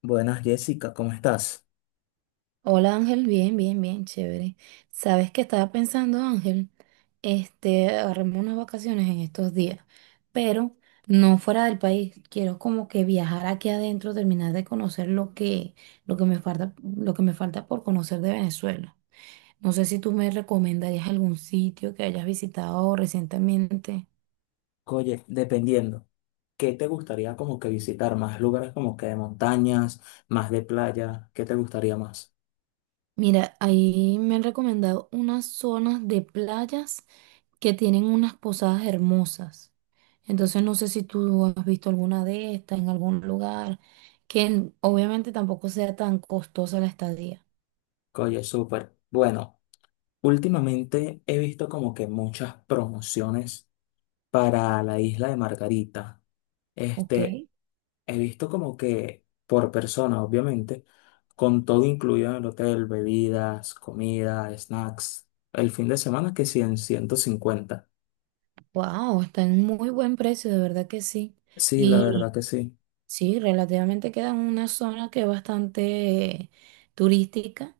Buenas, Jessica, ¿cómo estás? Hola Ángel, bien, bien, bien, chévere. ¿Sabes qué estaba pensando, Ángel? Este, agarrarme unas vacaciones en estos días, pero no fuera del país. Quiero como que viajar aquí adentro, terminar de conocer lo que me falta, lo que me falta por conocer de Venezuela. No sé si tú me recomendarías algún sitio que hayas visitado recientemente. Oye, dependiendo, ¿qué te gustaría como que visitar? ¿Más lugares como que de montañas, más de playa? ¿Qué te gustaría más? Mira, ahí me han recomendado unas zonas de playas que tienen unas posadas hermosas. Entonces no sé si tú has visto alguna de estas en algún lugar, obviamente tampoco sea tan costosa la estadía. Oye, súper. Bueno, últimamente he visto como que muchas promociones para la isla de Margarita. ¿Ok? Este, He visto como que por persona, obviamente, con todo incluido en el hotel, bebidas, comida, snacks, el fin de semana que sí en 150. Wow, está en muy buen precio, de verdad que sí. Sí, la verdad que sí. Sí, relativamente queda en una zona que es bastante turística.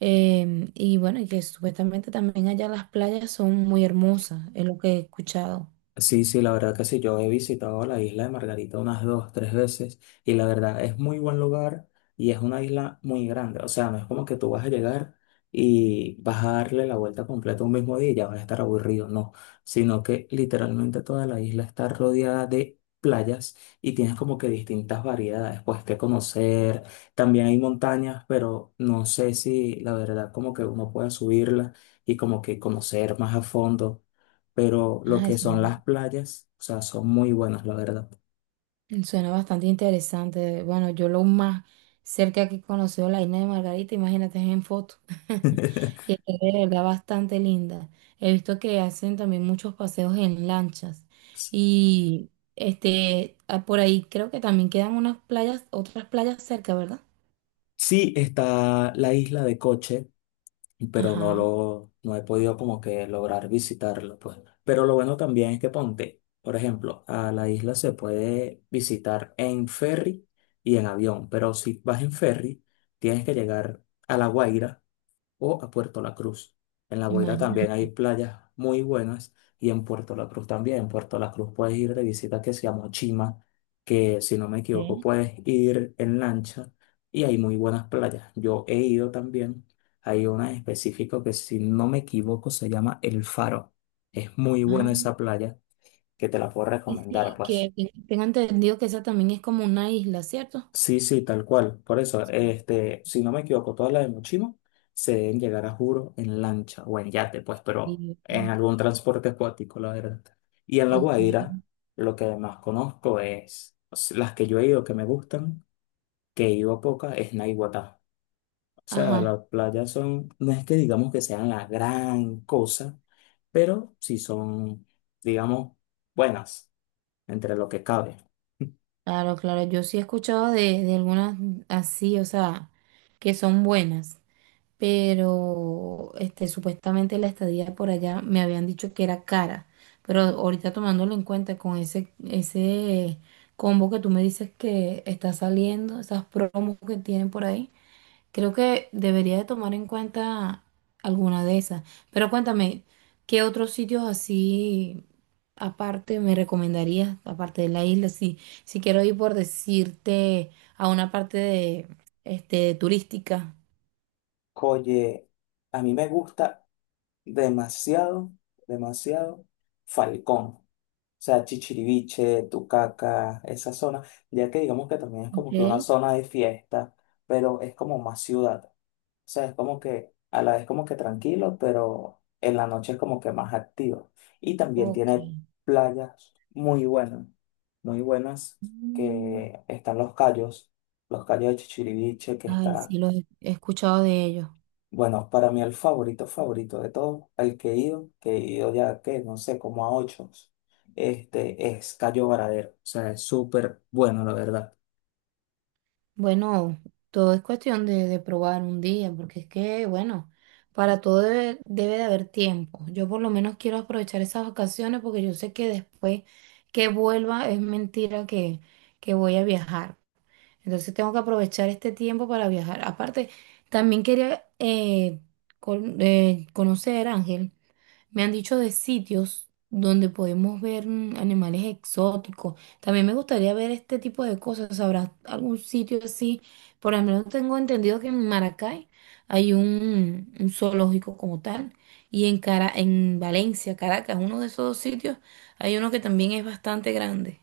Y bueno, y que supuestamente también allá las playas son muy hermosas, es lo que he escuchado. Sí, sí, la verdad que sí, yo he visitado la isla de Margarita unas dos, tres veces y la verdad es muy buen lugar y es una isla muy grande, o sea, no es como que tú vas a llegar y vas a darle la vuelta completa un mismo día y ya vas a estar aburrido, no, sino que literalmente toda la isla está rodeada de playas y tienes como que distintas variedades, pues que conocer, también hay montañas, pero no sé si la verdad como que uno pueda subirla y como que conocer más a fondo, pero lo Ah, que eso. son las playas, o sea, son muy buenas, la verdad. Suena bastante interesante. Bueno, yo lo más cerca que he conocido la isla de Margarita, imagínate, es en foto. Y es de verdad bastante linda. He visto que hacen también muchos paseos en lanchas. Y este, ah, por ahí creo que también quedan unas playas, otras playas cerca, ¿verdad? Sí, está la isla de Coche, pero Ajá, no he podido como que lograr visitarlo, pues. Pero lo bueno también es que ponte, por ejemplo, a la isla se puede visitar en ferry y en avión, pero si vas en ferry, tienes que llegar a La Guaira o a Puerto La Cruz. En La Guaira también imagínate. hay playas muy buenas y en Puerto La Cruz también. En Puerto La Cruz puedes ir de visita que se llama Chima, que si no me equivoco puedes ir en lancha y hay muy buenas playas. Yo he ido también. Hay una en específico que si no me equivoco se llama El Faro. Es muy Ah, buena esa playa, que te la puedo y recomendar, sí, pues. que tengo entendido que esa también es como una isla, ¿cierto? Sí, sí, tal cual. Por eso, si no me equivoco, todas las de Mochima se deben llegar a Juro en lancha o en yate, pues, Sí, pero en ¿verdad? algún transporte acuático, la verdad. Y en La Ok. Guaira, lo que más conozco es las que yo he ido que me gustan, que he ido a poca, es Naiguatá. O sea, Ajá. las playas son, no es que digamos que sean la gran cosa, pero sí son, digamos, buenas entre lo que cabe. Claro, claro, yo sí he escuchado de algunas así, o sea, que son buenas, pero este, supuestamente la estadía por allá me habían dicho que era cara, pero ahorita tomándolo en cuenta con ese combo que tú me dices que está saliendo, esas promos que tienen por ahí. Creo que debería de tomar en cuenta alguna de esas. Pero cuéntame, ¿qué otros sitios así aparte me recomendarías, aparte de la isla? Si, si quiero ir por decirte a una parte de, este, turística. Oye, a mí me gusta demasiado, demasiado Falcón. O sea, Chichiriviche, Tucaca, esa zona, ya que digamos que también es como que una Ok, zona de fiesta, pero es como más ciudad. O sea, es como que a la vez como que tranquilo, pero en la noche es como que más activo. Y también ok. tiene playas muy buenas, Mm, que están los cayos de Chichiriviche, que ay, está sí, los he he escuchado de ellos. bueno, para mí el favorito, favorito de todos, el que he ido ya que no sé, como a ocho, es Cayo Varadero. O sea, es súper bueno, la verdad. Bueno, todo es cuestión de probar un día, porque es que, bueno, para todo debe de haber tiempo. Yo por lo menos quiero aprovechar esas vacaciones porque yo sé que después que vuelva es mentira que voy a viajar. Entonces tengo que aprovechar este tiempo para viajar. Aparte, también quería conocer, Ángel. Me han dicho de sitios donde podemos ver animales exóticos. También me gustaría ver este tipo de cosas. ¿Habrá algún sitio así? Por lo menos tengo entendido que en Maracay hay un zoológico como tal. Y en Cara, en Valencia, Caracas, uno de esos dos sitios, hay uno que también es bastante grande.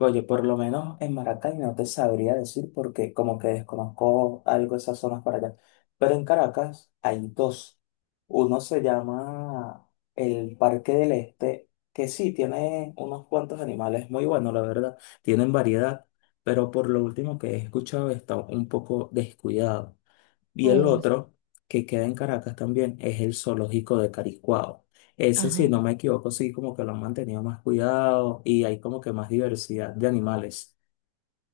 Oye, por lo menos en Maracay no te sabría decir porque como que desconozco algo de esas zonas para allá. Pero en Caracas hay dos. Uno se llama el Parque del Este, que sí, tiene unos cuantos animales muy buenos, la verdad. Tienen variedad, pero por lo último que he escuchado está un poco descuidado. Y el Oh, otro, que queda en Caracas también, es el zoológico de Caricuao. Ese, si ajá, no me equivoco, sí como que lo han mantenido más cuidado y hay como que más diversidad de animales.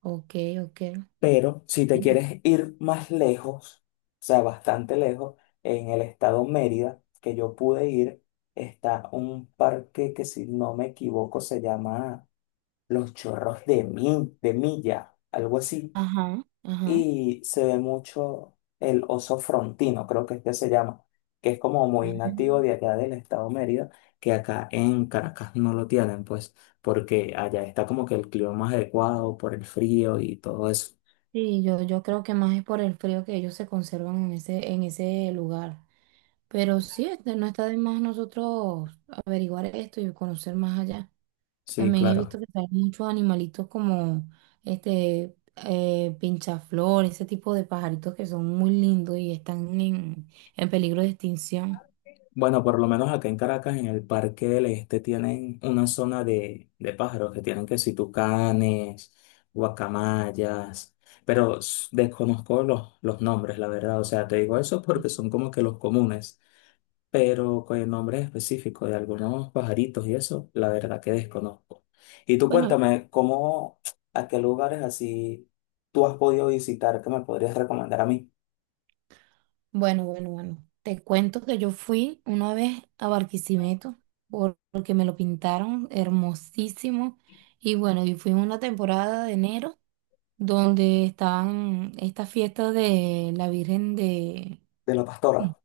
ok, ok. Pero si te Bueno. quieres ir más lejos, o sea, bastante lejos, en el estado Mérida, que yo pude ir, está un parque que si no me equivoco se llama Los Chorros de, de Milla, algo así, Ajá, ajá. y se ve mucho el oso frontino, creo que es que se llama, que es como muy nativo Mm. de allá del estado Mérida, que acá en Caracas no lo tienen, pues, porque allá está como que el clima más adecuado por el frío y todo eso. Sí, yo creo que más es por el frío que ellos se conservan en en ese lugar. Pero sí, este, no está de más nosotros averiguar esto y conocer más allá. Sí, También he visto claro. que hay muchos animalitos como este pinchaflor, ese tipo de pajaritos que son muy lindos y están en peligro de extinción. Bueno, por lo menos acá en Caracas, en el Parque del Este, tienen una zona de pájaros que tienen que si tucanes, guacamayas, pero desconozco los nombres, la verdad. O sea, te digo eso porque son como que los comunes, pero con nombres específicos de algunos pajaritos y eso, la verdad que desconozco. Y tú Bueno, cuéntame, ¿cómo, a qué lugares así tú has podido visitar que me podrías recomendar a mí bueno, bueno, bueno. Te cuento que yo fui una vez a Barquisimeto porque me lo pintaron hermosísimo. Y bueno, y fui en una temporada de enero donde estaban estas fiestas de la Virgen de la pastora?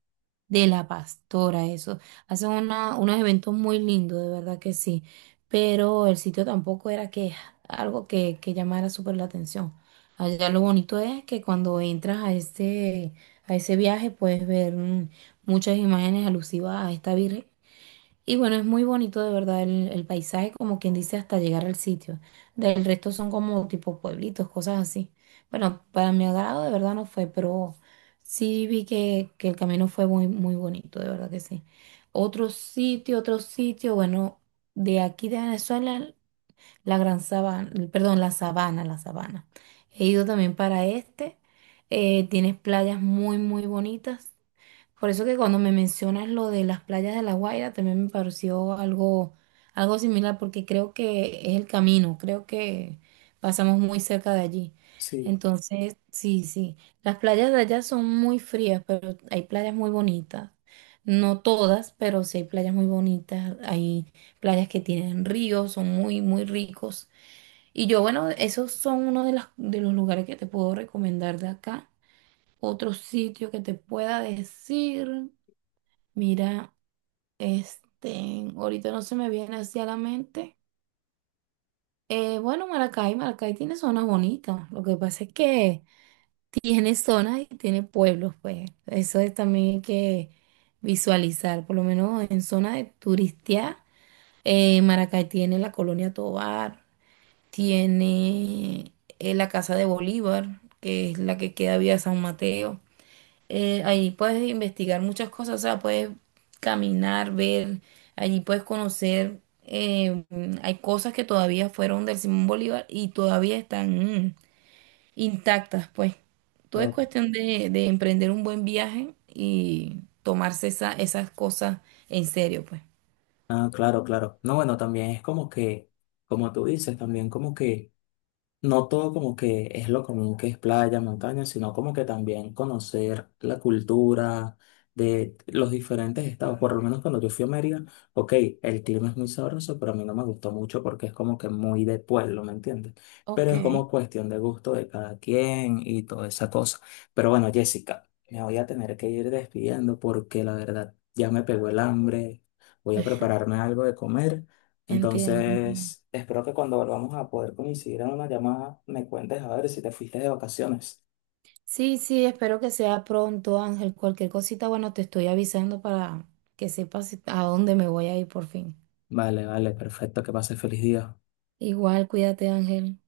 de la Pastora, eso. Hacen unos eventos muy lindos, de verdad que sí. Pero el sitio tampoco era que algo que llamara súper la atención. Allá lo bonito es que cuando entras a ese viaje puedes ver muchas imágenes alusivas a esta Virgen y bueno, es muy bonito de verdad el paisaje, como quien dice, hasta llegar al sitio. Del resto son como tipo pueblitos, cosas así. Bueno, para mi agrado de verdad no fue, pero sí vi que el camino fue muy, muy bonito, de verdad que sí. Otro sitio, bueno, de aquí de Venezuela, la Gran Sabana, perdón, la Sabana, la Sabana. He ido también para este. Tienes playas muy, muy bonitas. Por eso que cuando me mencionas lo de las playas de La Guaira, también me pareció algo, algo similar, porque creo que es el camino, creo que pasamos muy cerca de allí. Sí. Entonces, sí, sí, las playas de allá son muy frías, pero hay playas muy bonitas. No todas, pero sí hay playas muy bonitas, hay playas que tienen ríos, son muy, muy ricos. Y yo, bueno, esos son uno de los lugares que te puedo recomendar de acá. Otro sitio que te pueda decir. Mira, este, ahorita no se me viene así a la mente. Bueno, Maracay, Maracay tiene zonas bonitas. Lo que pasa es que tiene zonas y tiene pueblos, pues. Eso es también hay que visualizar. Por lo menos en zona de turistía, Maracay tiene la Colonia Tovar, tiene la Casa de Bolívar, que es la que queda vía San Mateo. Allí puedes investigar muchas cosas, o sea, puedes caminar, ver, allí puedes conocer, hay cosas que todavía fueron del Simón Bolívar y todavía están mm, intactas, pues. Todo es Ah, cuestión de emprender un buen viaje y tomarse esas cosas en serio, pues. Claro, claro. No, bueno, también es como que, como tú dices, también como que no todo como que es lo común que es playa, montaña, sino como que también conocer la cultura de los diferentes estados. Por lo menos cuando yo fui a Mérida, ok, el clima es muy sabroso, pero a mí no me gustó mucho porque es como que muy de pueblo, ¿me entiendes? Pero Ok, es como cuestión de gusto de cada quien y toda esa cosa. Pero bueno, Jessica, me voy a tener que ir despidiendo porque la verdad ya me pegó el hambre. Voy a prepararme algo de comer. entiendo, entiendo. Entonces, espero que cuando volvamos a poder coincidir en una llamada, me cuentes a ver si te fuiste de vacaciones. Sí, sí, espero que sea pronto, Ángel. Cualquier cosita, bueno, te estoy avisando para que sepas a dónde me voy a ir por fin. Vale, vale, perfecto, que pases feliz día. Igual, cuídate, Ángel.